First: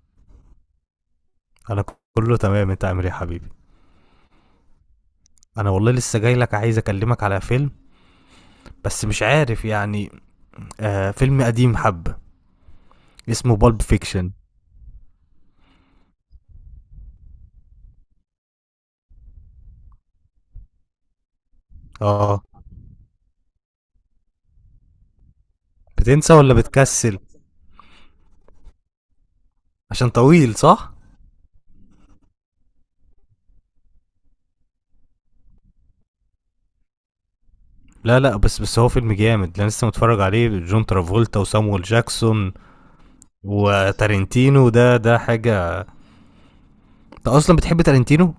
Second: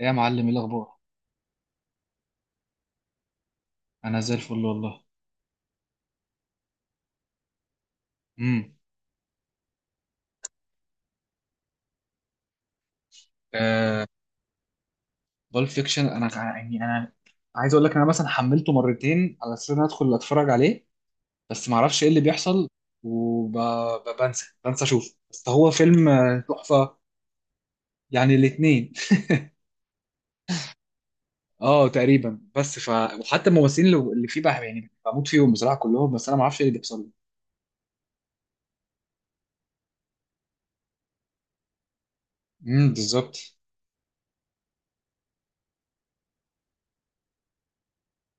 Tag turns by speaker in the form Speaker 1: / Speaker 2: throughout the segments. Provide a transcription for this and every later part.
Speaker 1: ايه يا معلم، ايه الاخبار؟
Speaker 2: انا كله تمام، انت عامل ايه يا حبيبي؟
Speaker 1: انا زي الفل والله.
Speaker 2: انا والله لسه جاي لك عايز اكلمك على فيلم،
Speaker 1: امم
Speaker 2: بس مش عارف يعني. آه، فيلم قديم حبة، اسمه بالب
Speaker 1: آه
Speaker 2: فيكشن.
Speaker 1: بول فيكشن، انا ع- يعني انا عايز اقول لك انا مثلا حملته مرتين على اساس ان أنا ادخل اتفرج عليه، بس ما اعرفش ايه اللي
Speaker 2: اه،
Speaker 1: بيحصل. وبنسى بنسى اشوف، بس هو فيلم
Speaker 2: بتنسى ولا
Speaker 1: تحفة.
Speaker 2: بتكسل؟
Speaker 1: يعني الاتنين.
Speaker 2: عشان طويل صح؟
Speaker 1: اه تقريبا، بس ف وحتى الممثلين اللي فيه بقى يعني بموت فيهم بصراحة كلهم، بس انا ما اعرفش ايه اللي بيحصل.
Speaker 2: لا لا، بس هو فيلم جامد، انا لسه متفرج عليه، جون ترافولتا وسامويل جاكسون
Speaker 1: امم، بالظبط.
Speaker 2: وتارنتينو، ده حاجة. انت اصلا بتحب تارنتينو؟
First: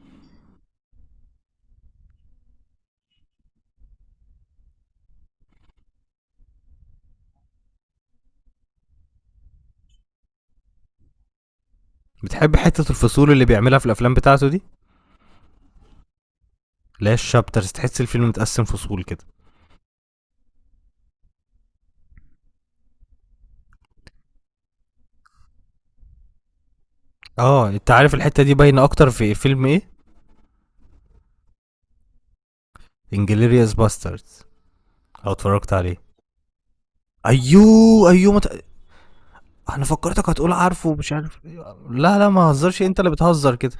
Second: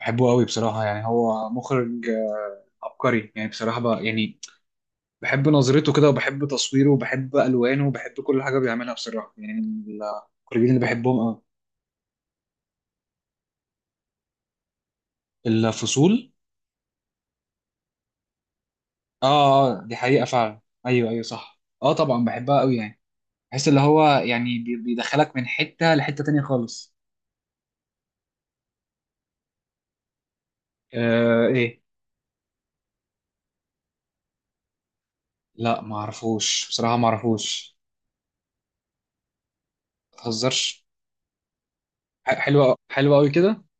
Speaker 1: بحبه قوي بصراحة، يعني هو مخرج عبقري يعني بصراحة بقى يعني. بحب نظرته كده، وبحب تصويره، وبحب الوانه، وبحب كل حاجه بيعملها بصراحه، يعني من الكوريين اللي بحبهم قوي.
Speaker 2: بتحب حتة الفصول اللي بيعملها في الافلام بتاعته دي؟
Speaker 1: الفصول؟
Speaker 2: لا، الشابترز، تحس الفيلم متقسم فصول كده.
Speaker 1: اه. دي حقيقه فعلا، ايوه ايوه صح، اه طبعا بحبها قوي يعني. بحس اللي هو يعني بيدخلك من حته لحته تانية خالص.
Speaker 2: اه، انت عارف الحتة دي باينة اكتر في فيلم ايه؟
Speaker 1: آه، ايه؟
Speaker 2: انجليريوس باستردز، لو اتفرجت
Speaker 1: لا ما
Speaker 2: عليه.
Speaker 1: اعرفوش بصراحه، ما اعرفوش.
Speaker 2: ايوه ايوه انا
Speaker 1: ما
Speaker 2: فكرتك هتقول
Speaker 1: تهزرش.
Speaker 2: عارفه مش عارف إيه. لا لا، ما
Speaker 1: حلوه،
Speaker 2: هزرش، انت اللي
Speaker 1: حلوه قوي
Speaker 2: بتهزر
Speaker 1: كده.
Speaker 2: كده.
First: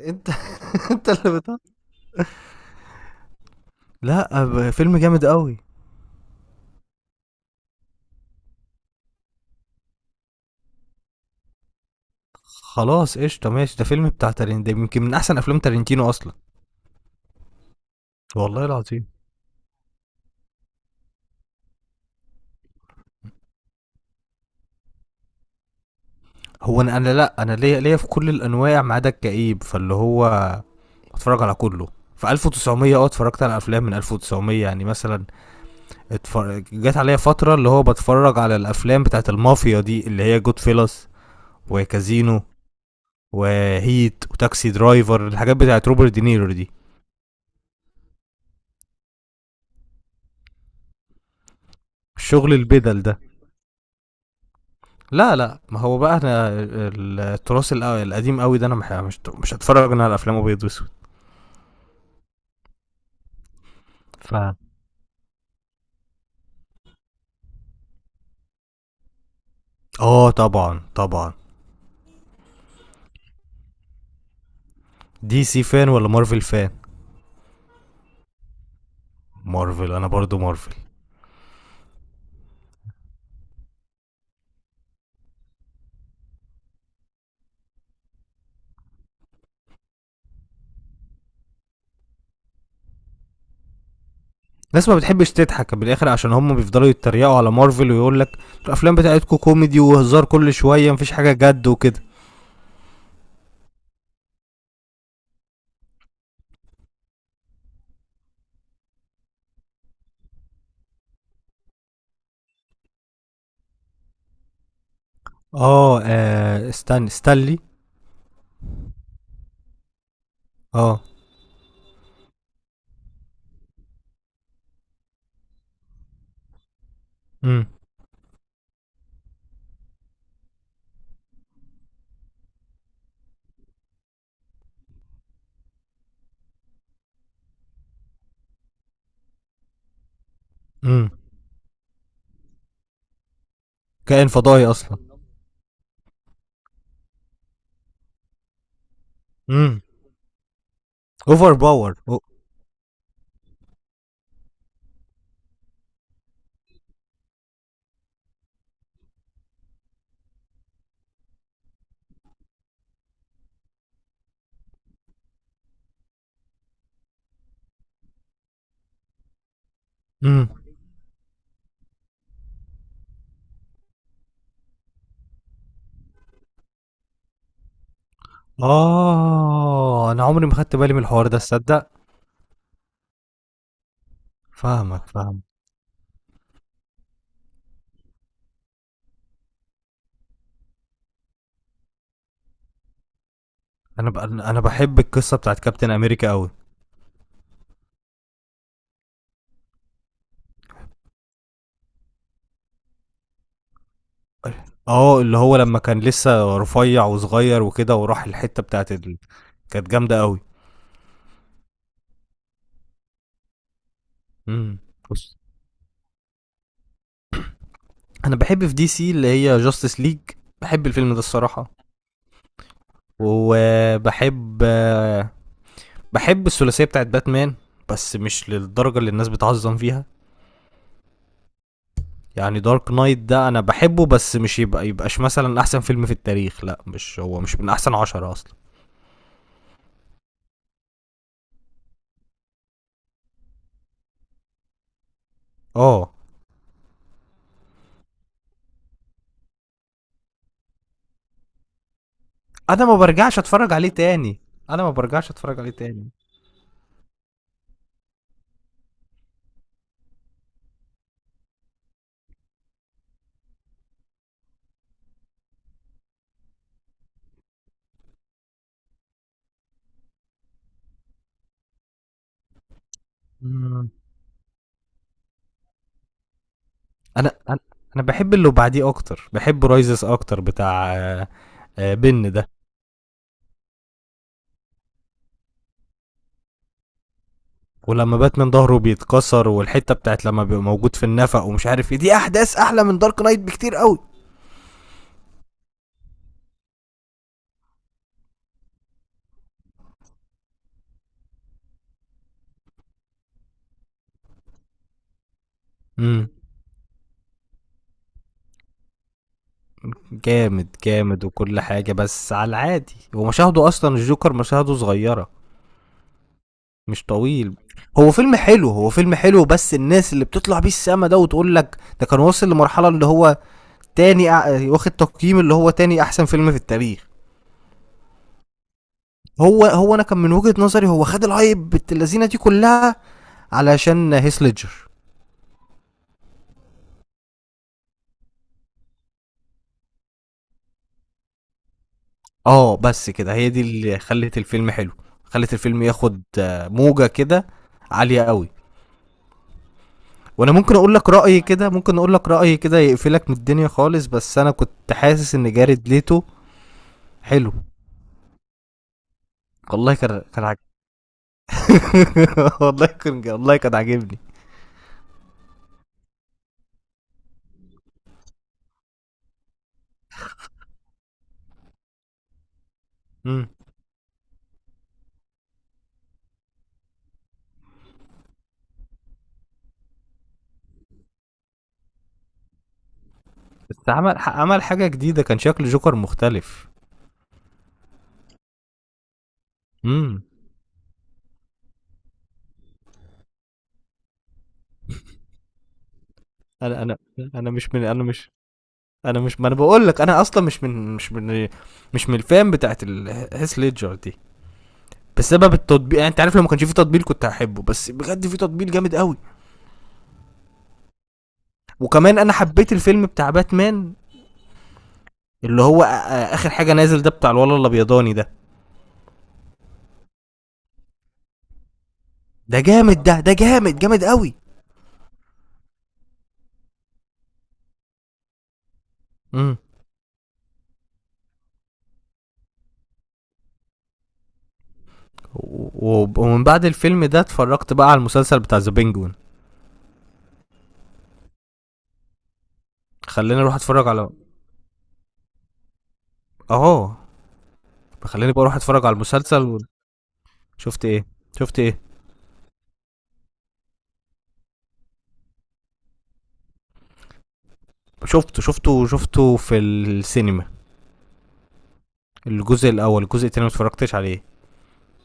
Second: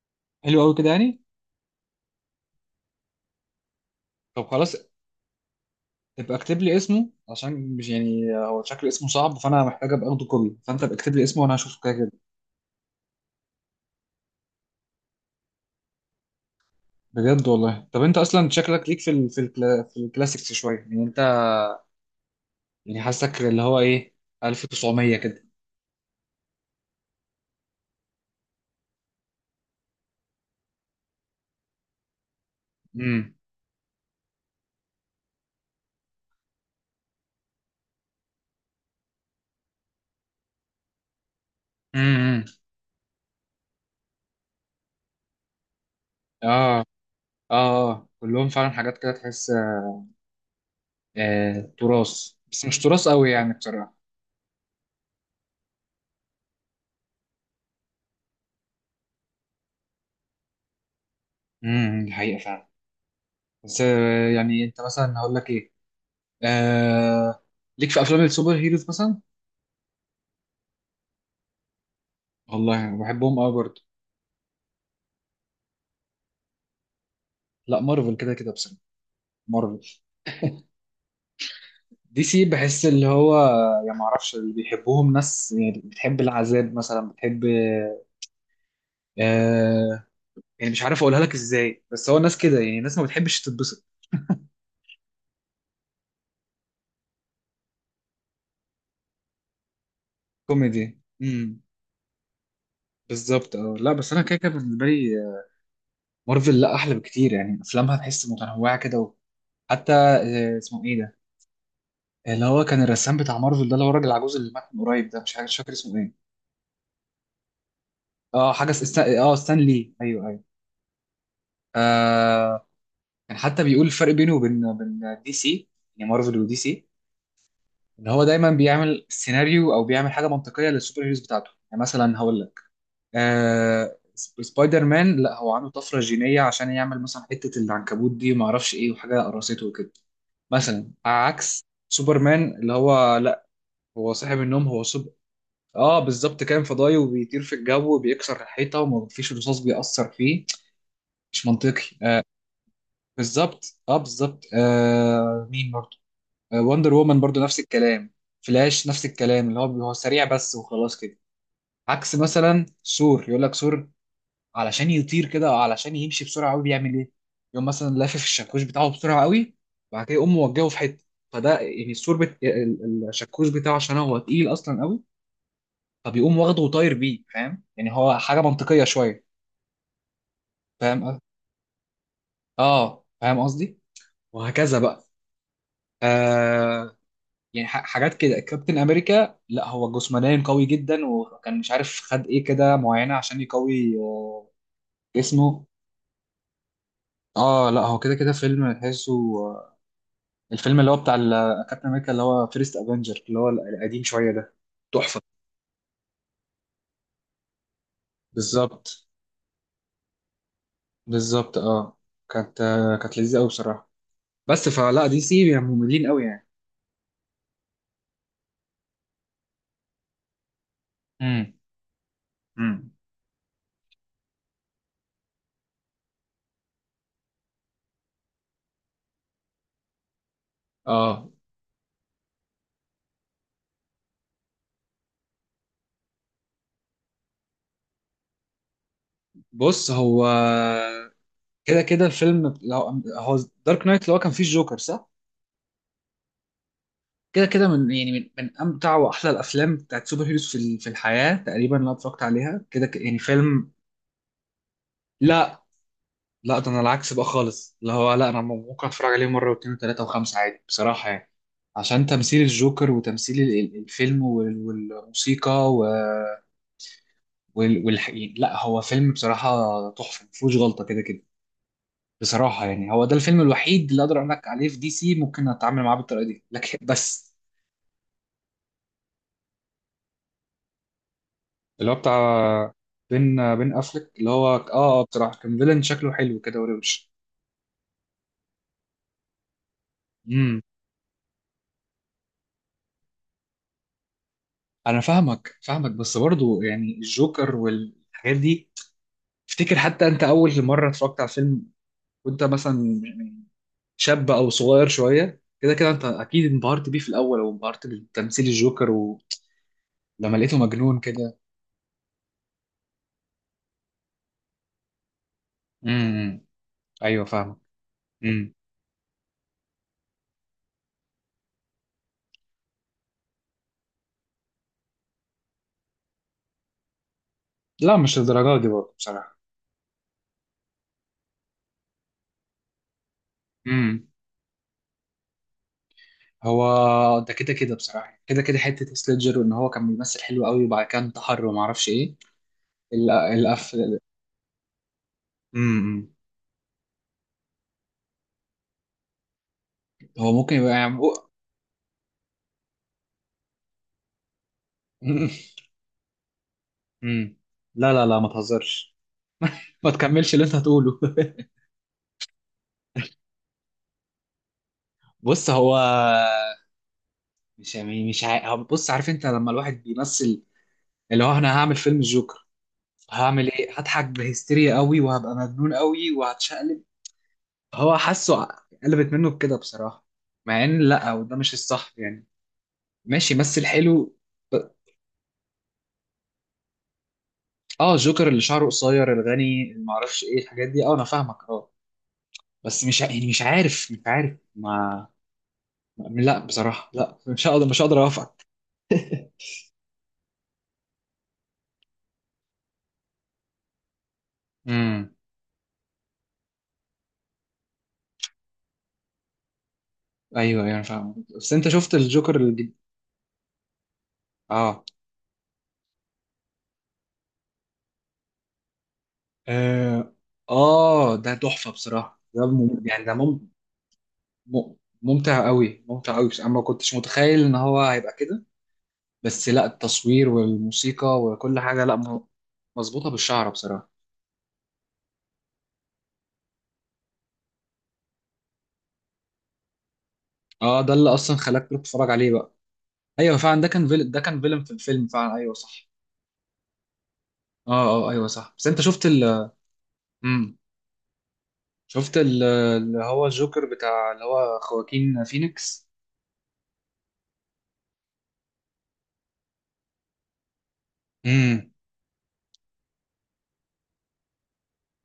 Speaker 2: انت
Speaker 1: حلوه قوي كده
Speaker 2: انت
Speaker 1: يعني.
Speaker 2: اللي بتهزر. لا،
Speaker 1: طب خلاص،
Speaker 2: فيلم جامد قوي.
Speaker 1: ابقى اكتب لي اسمه عشان مش يعني هو شكل اسمه صعب، فانا محتاج ابقى اخده كوبي، فانت ابقى اكتب لي اسمه وانا هشوفه كده كده.
Speaker 2: خلاص قشطه، ماشي، ده فيلم بتاع تارين، ده يمكن من احسن افلام تارنتينو اصلا.
Speaker 1: بجد والله. طب انت اصلا
Speaker 2: والله
Speaker 1: شكلك ليك
Speaker 2: العظيم.
Speaker 1: في ال في ال في الكلاسيكس شويه يعني انت. يعني حاسك اللي هو ايه، 1900 كده.
Speaker 2: هو انا، انا لا انا ليا في كل الانواع ما عدا الكئيب، فاللي هو اتفرج على كله. في 1900، اه،
Speaker 1: امم.
Speaker 2: اتفرجت على افلام من 1900، يعني مثلا اتفرج، جت عليا فترة اللي هو بتفرج على الأفلام بتاعت المافيا دي، اللي هي جود فيلس وكازينو
Speaker 1: امم.
Speaker 2: وهيت وتاكسي درايفر، الحاجات بتاعت روبرت دينيرو دي،
Speaker 1: اه اه. اه كلهم فعلا حاجات كده تحس آه تراث،
Speaker 2: الشغل
Speaker 1: بس مش
Speaker 2: البدل
Speaker 1: تراث
Speaker 2: ده.
Speaker 1: قوي يعني بصراحه.
Speaker 2: لا لا، ما هو بقى انا التراث القديم قوي ده، انا مش هتفرج انا على افلام ابيض واسود.
Speaker 1: امم، الحقيقه فعلا. بس
Speaker 2: ف
Speaker 1: يعني انت مثلا هقول لك ايه، آه ليك في افلام السوبر هيروز مثلا؟
Speaker 2: اه، طبعا طبعا.
Speaker 1: والله أنا بحبهم قوي برضه.
Speaker 2: دي سي فان ولا مارفل فان؟
Speaker 1: لا مارفل كده كده بصراحه.
Speaker 2: مارفل،
Speaker 1: مارفل.
Speaker 2: انا برضو مارفل.
Speaker 1: دي سي بحس اللي هو يعني ما اعرفش، اللي بيحبوهم ناس يعني بتحب العذاب مثلا، بتحب آه يعني مش عارف اقولها لك ازاي، بس هو ناس كده يعني ناس ما بتحبش تتبسط.
Speaker 2: ناس ما بتحبش تضحك بالاخر، عشان هم بيفضلوا يتريقوا على مارفل ويقول لك الافلام بتاعتكم كوميدي وهزار كل شويه،
Speaker 1: كوميدي.
Speaker 2: مفيش حاجه
Speaker 1: امم،
Speaker 2: جد وكده.
Speaker 1: بالظبط اه. لا بس انا كده كده بالنسبه لي مارفل لا احلى بكتير، يعني افلامها تحس متنوعه كده. وحتى اسمه ايه ده، اللي هو كان الرسام بتاع مارفل ده، اللي هو الراجل العجوز اللي مات من قريب ده، مش فاكر اسمه
Speaker 2: اه
Speaker 1: ايه.
Speaker 2: آه، استنى، ستانلي.
Speaker 1: اه حاجه اس- استا... اه ستان لي، ايوه ايوه.
Speaker 2: اه.
Speaker 1: آه، كان حتى بيقول الفرق بينه وبين دي سي، يعني مارفل ودي سي،
Speaker 2: امم،
Speaker 1: ان هو دايما بيعمل سيناريو او بيعمل حاجه منطقيه للسوبر هيروز بتاعته. يعني مثلا هقول لك، سبايدر مان لا، هو عنده طفره جينيه عشان يعمل مثلا حته العنكبوت دي وما اعرفش ايه، وحاجه قرصته وكده. مثلا
Speaker 2: امم.
Speaker 1: عكس سوبرمان اللي هو لا، هو
Speaker 2: كائن
Speaker 1: صاحب
Speaker 2: فضائي
Speaker 1: النوم، هو سوبر.
Speaker 2: اصلا.
Speaker 1: اه بالظبط، كان فضائي وبيطير في الجو وبيكسر الحيطه وما فيش رصاص
Speaker 2: امم.
Speaker 1: بيأثر فيه. مش
Speaker 2: اوفر
Speaker 1: منطقي.
Speaker 2: باور.
Speaker 1: بالظبط اه، بالظبط. مين برضه، وندر وومن برضو نفس الكلام، فلاش نفس الكلام، اللي هو هو سريع بس وخلاص كده. عكس مثلا ثور، يقول لك ثور علشان يطير كده او علشان يمشي بسرعه قوي بيعمل ايه، يقوم مثلا لافف الشاكوش بتاعه بسرعه قوي وبعد كده يقوم
Speaker 2: امم.
Speaker 1: موجهه في حته. فده يعني الثور الشاكوش بتاعه عشان هو تقيل اصلا قوي، فبيقوم واخده وطاير بيه. فاهم يعني، هو حاجه منطقيه شويه.
Speaker 2: اه، انا عمري ما خدت بالي من
Speaker 1: فاهم،
Speaker 2: الحوار ده، تصدق؟
Speaker 1: اه فاهم قصدي. وهكذا بقى.
Speaker 2: فاهمك، فاهم.
Speaker 1: آه يعني حاجات كده، كابتن امريكا لا هو جسمانيا قوي جدا، وكان مش عارف خد ايه كده معينه عشان يقوي
Speaker 2: انا ب... انا بحب القصه بتاعت
Speaker 1: جسمه.
Speaker 2: كابتن امريكا قوي.
Speaker 1: اه لا هو كده كده فيلم تحسه آه، الفيلم اللي هو بتاع كابتن امريكا، اللي هو فيرست افنجر، اللي هو القديم شويه ده،
Speaker 2: اه،
Speaker 1: تحفه.
Speaker 2: اللي هو لما كان لسه رفيع وصغير وكده، وراح الحته بتاعت
Speaker 1: بالظبط.
Speaker 2: ال... كانت جامده قوي.
Speaker 1: بالظبط اه. كانت كانت لذيذه قوي بصراحه. بس
Speaker 2: امم.
Speaker 1: فلا، دي سي يعني مملين قوي يعني.
Speaker 2: انا بحب في دي سي اللي هي جاستس ليج، بحب الفيلم ده
Speaker 1: امم.
Speaker 2: الصراحه.
Speaker 1: امم.
Speaker 2: وبحب، بحب الثلاثيه بتاعت باتمان، بس مش للدرجه اللي الناس بتعظم فيها.
Speaker 1: اه.
Speaker 2: يعني دارك نايت ده انا بحبه، بس مش يبقى يبقاش مثلا احسن فيلم في التاريخ، لا، مش هو مش من احسن عشرة اصلا.
Speaker 1: بص هو كده كده الفيلم، هو دارك نايت، اللي هو كان فيه الجوكر صح،
Speaker 2: اه،
Speaker 1: كده كده من يعني من امتع واحلى الافلام بتاعت سوبر هيروز في في الحياه تقريبا اللي أنا اتفرجت عليها
Speaker 2: انا
Speaker 1: كده،
Speaker 2: ما
Speaker 1: يعني
Speaker 2: برجعش
Speaker 1: فيلم.
Speaker 2: اتفرج عليه تاني، انا ما برجعش اتفرج
Speaker 1: لا
Speaker 2: عليه تاني.
Speaker 1: لا، ده انا العكس بقى خالص اللي هو، لا انا ممكن اتفرج عليه مره واثنين وثلاثه وخمسه عادي بصراحه يعني، عشان تمثيل الجوكر وتمثيل الفيلم والموسيقى يعني لا هو فيلم بصراحه تحفه مفيهوش غلطه كده كده بصراحه. يعني هو ده الفيلم الوحيد
Speaker 2: مم.
Speaker 1: اللي اقدر اقول لك عليه في دي سي، ممكن اتعامل معاه بالطريقه دي، لكن
Speaker 2: انا
Speaker 1: بس.
Speaker 2: انا أنا بحب اللي بعديه اكتر، بحب رايزس اكتر، بتاع آه،
Speaker 1: اللي هو
Speaker 2: آه،
Speaker 1: بتاع
Speaker 2: بن ده.
Speaker 1: بين، افلك، اللي هو اه. اه بصراحه كان فيلن شكله حلو كده وروش.
Speaker 2: ولما باتمان ظهره بيتكسر، والحته بتاعت لما
Speaker 1: امم.
Speaker 2: بيبقى موجود في النفق ومش عارف ايه، دي احداث احلى من دارك نايت بكتير قوي.
Speaker 1: انا فاهمك، بس برضو يعني الجوكر والحاجات دي. افتكر حتى انت اول مره اتفرجت على فيلم وانت مثلا يعني شاب او صغير شويه كده، كده انت
Speaker 2: امم.
Speaker 1: اكيد انبهرت بيه في الاول، او انبهرت بتمثيل الجوكر ولما لقيته
Speaker 2: جامد
Speaker 1: مجنون
Speaker 2: جامد
Speaker 1: كده.
Speaker 2: وكل حاجه، بس على العادي، ومشاهده اصلا الجوكر مشاهده صغيره،
Speaker 1: امم.
Speaker 2: مش
Speaker 1: ايوه
Speaker 2: طويل.
Speaker 1: فاهمك.
Speaker 2: هو فيلم
Speaker 1: امم.
Speaker 2: حلو، هو فيلم حلو، بس الناس اللي بتطلع بيه السما ده وتقول لك ده كان واصل لمرحله اللي هو واخد تقييم اللي هو تاني احسن فيلم في التاريخ.
Speaker 1: لا مش الدرجات دي برضه بصراحه.
Speaker 2: هو انا كان من وجهه نظري هو خد الهايب اللذينه دي كلها علشان هيسلجر.
Speaker 1: هو ده كده كده بصراحة، كده كده حتة هيث ليدجر، وإن هو كان بيمثل حلو قوي وبعد كده انتحر ومعرفش إيه.
Speaker 2: آه، بس كده هي دي
Speaker 1: القف.
Speaker 2: اللي خلّت الفيلم حلو، خلّت الفيلم
Speaker 1: امم.
Speaker 2: ياخد آه، موجة كده عالية أوي.
Speaker 1: هو
Speaker 2: وأنا
Speaker 1: ممكن يبقى
Speaker 2: ممكن أقول
Speaker 1: يعني.
Speaker 2: لك رأي كده، ممكن أقول لك رأي كده يقفلك من الدنيا خالص، بس أنا كنت
Speaker 1: امم.
Speaker 2: حاسس إن جاريد ليتو
Speaker 1: امم.
Speaker 2: حلو.
Speaker 1: لا لا لا، ما تهزرش. ما
Speaker 2: والله كان
Speaker 1: تكملش اللي
Speaker 2: كان
Speaker 1: أنت
Speaker 2: عاج
Speaker 1: هتقوله.
Speaker 2: والله كان، والله كان عاجبني.
Speaker 1: بص هو مش يعني مش عا- هو بص، عارف أنت لما الواحد بيمثل، اللي هو أنا هعمل فيلم الجوكر،
Speaker 2: إمم،
Speaker 1: هعمل إيه؟ هضحك بهستيريا قوي وهبقى مجنون قوي وهتشقلب. هو حاسه، قلبت منه بكده بصراحة، مع إن لا، وده مش الصح يعني، ماشي بس
Speaker 2: بس
Speaker 1: الحلو.
Speaker 2: عمل حاجة جديدة، كان شكل جوكر مختلف.
Speaker 1: اه جوكر اللي شعره قصير الغني، اللي
Speaker 2: إمم.
Speaker 1: معرفش ايه الحاجات دي، اه انا فاهمك اه. بس مش ع- يعني مش عارف ما، لا
Speaker 2: أنا
Speaker 1: بصراحة
Speaker 2: أنا
Speaker 1: لا،
Speaker 2: أنا مش
Speaker 1: مش
Speaker 2: من
Speaker 1: هقدر
Speaker 2: أنا مش
Speaker 1: اوافقك.
Speaker 2: أنا مش ما أنا باقول لك أنا أصلًا مش من الfan بتاعة ال هيث ليدجر دي.
Speaker 1: امم.
Speaker 2: بسبب التطبيق، يعني انت عارف لو ما كانش في تطبيق كنت هحبه، بس بجد في تطبيق جامد قوي.
Speaker 1: ايوه ايوه انا فاهم، بس انت شفت
Speaker 2: وكمان انا
Speaker 1: الجوكر
Speaker 2: حبيت
Speaker 1: الجديد؟
Speaker 2: الفيلم بتاع باتمان،
Speaker 1: اه.
Speaker 2: اللي هو اخر حاجه نازل ده، بتاع الولد الابيضاني ده.
Speaker 1: اه ده تحفة بصراحة،
Speaker 2: ده جامد،
Speaker 1: يعني
Speaker 2: ده جامد قوي.
Speaker 1: مم- ممتع قوي، ممتع قوي، بس انا ما كنتش متخيل ان هو هيبقى كده. بس
Speaker 2: امم.
Speaker 1: لا التصوير والموسيقى وكل حاجة، لا م- مظبوطة بالشعر بصراحة.
Speaker 2: و- و- ومن بعد الفيلم ده اتفرجت بقى على المسلسل بتاع ذا بينجوين.
Speaker 1: اه ده اللي اصلا خلاك تروح تتفرج عليه بقى. ايوه
Speaker 2: خلاني اروح
Speaker 1: فعلا، ده كان
Speaker 2: اتفرج على،
Speaker 1: فيلم، ده كان فيلم في الفيلم فعلا، ايوه صح.
Speaker 2: اهو،
Speaker 1: اه. اه ايوه
Speaker 2: خلاني بقى
Speaker 1: صح،
Speaker 2: اروح
Speaker 1: بس انت
Speaker 2: اتفرج على
Speaker 1: شفت ال،
Speaker 2: المسلسل و...
Speaker 1: امم.
Speaker 2: شفت ايه؟ شفت ايه؟
Speaker 1: شفت اللي هو الجوكر بتاع، اللي هو خواكين فينيكس.
Speaker 2: شفته شفته شفته في السينما.
Speaker 1: امم.
Speaker 2: الجزء الاول، الجزء التاني ما اتفرجتش عليه.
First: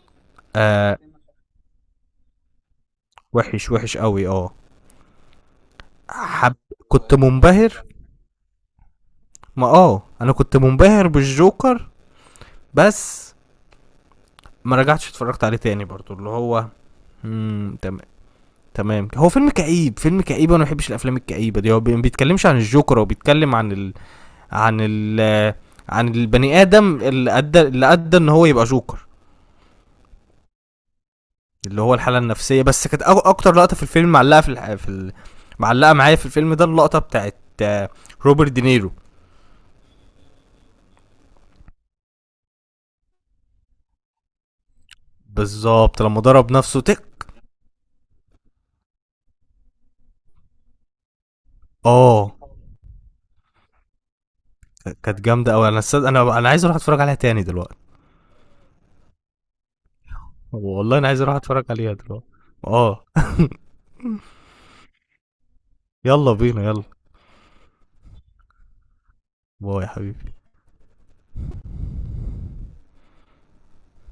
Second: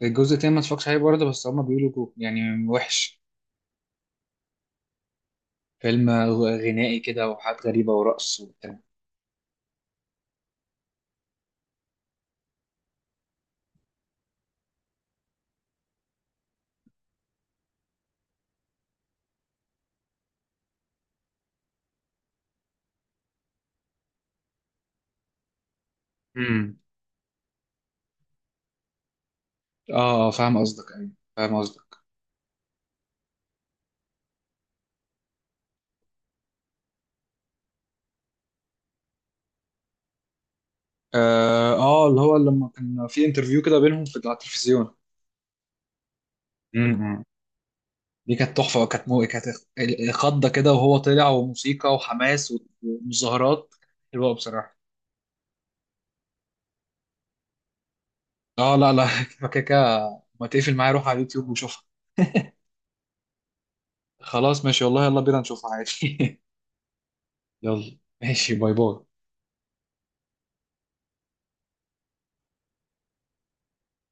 Speaker 1: الجزء التاني ما اتفرجش عليه
Speaker 2: آه،
Speaker 1: برضه، بس هما بيقولوا يعني وحش.
Speaker 2: وحش وحش قوي، اه.
Speaker 1: فيلم
Speaker 2: حب.
Speaker 1: غنائي
Speaker 2: كنت
Speaker 1: كده وحاجات
Speaker 2: منبهر،
Speaker 1: غريبه ورقص وبتاع.
Speaker 2: ما اه انا كنت منبهر بالجوكر، بس ما رجعتش اتفرجت عليه تاني برضو. اللي هو مم، تمام، هو فيلم كئيب، فيلم كئيب، وانا ما بحبش الافلام الكئيبه دي. هو ما بيتكلمش عن الجوكر، هو بيتكلم عن ال... عن ال... عن البني
Speaker 1: امم.
Speaker 2: ادم اللي ادى، اللي ادى ان هو يبقى جوكر.
Speaker 1: اه فاهم قصدك ايوه، فاهم
Speaker 2: اللي هو
Speaker 1: قصدك.
Speaker 2: الحاله النفسيه، بس كانت اكتر لقطه في الفيلم معلقه في، في ال... معلقه معايا في الفيلم ده اللقطه بتاعت آه، روبرت دينيرو.
Speaker 1: اه اللي هو لما كان في انترفيو كده بينهم في على التلفزيون.
Speaker 2: بالظبط، لما ضرب نفسه تك.
Speaker 1: امم. دي كانت تحفة، كانت خضة كده، وهو طلع وموسيقى
Speaker 2: اه،
Speaker 1: وحماس ومظاهرات. حلوة بصراحة.
Speaker 2: كانت جامده قوي، انا انا انا عايز اروح اتفرج عليها تاني دلوقتي.
Speaker 1: اه لا لا. فكاكا، ما تقفل معايا،
Speaker 2: والله
Speaker 1: روح
Speaker 2: انا
Speaker 1: على
Speaker 2: عايز اروح
Speaker 1: اليوتيوب
Speaker 2: اتفرج
Speaker 1: وشوفها.
Speaker 2: عليها دلوقتي. اه،
Speaker 1: خلاص ماشي والله، يلا بينا نشوفها عادي.
Speaker 2: يلا بينا، يلا.
Speaker 1: يلا ماشي، باي باي.
Speaker 2: باي يا حبيبي.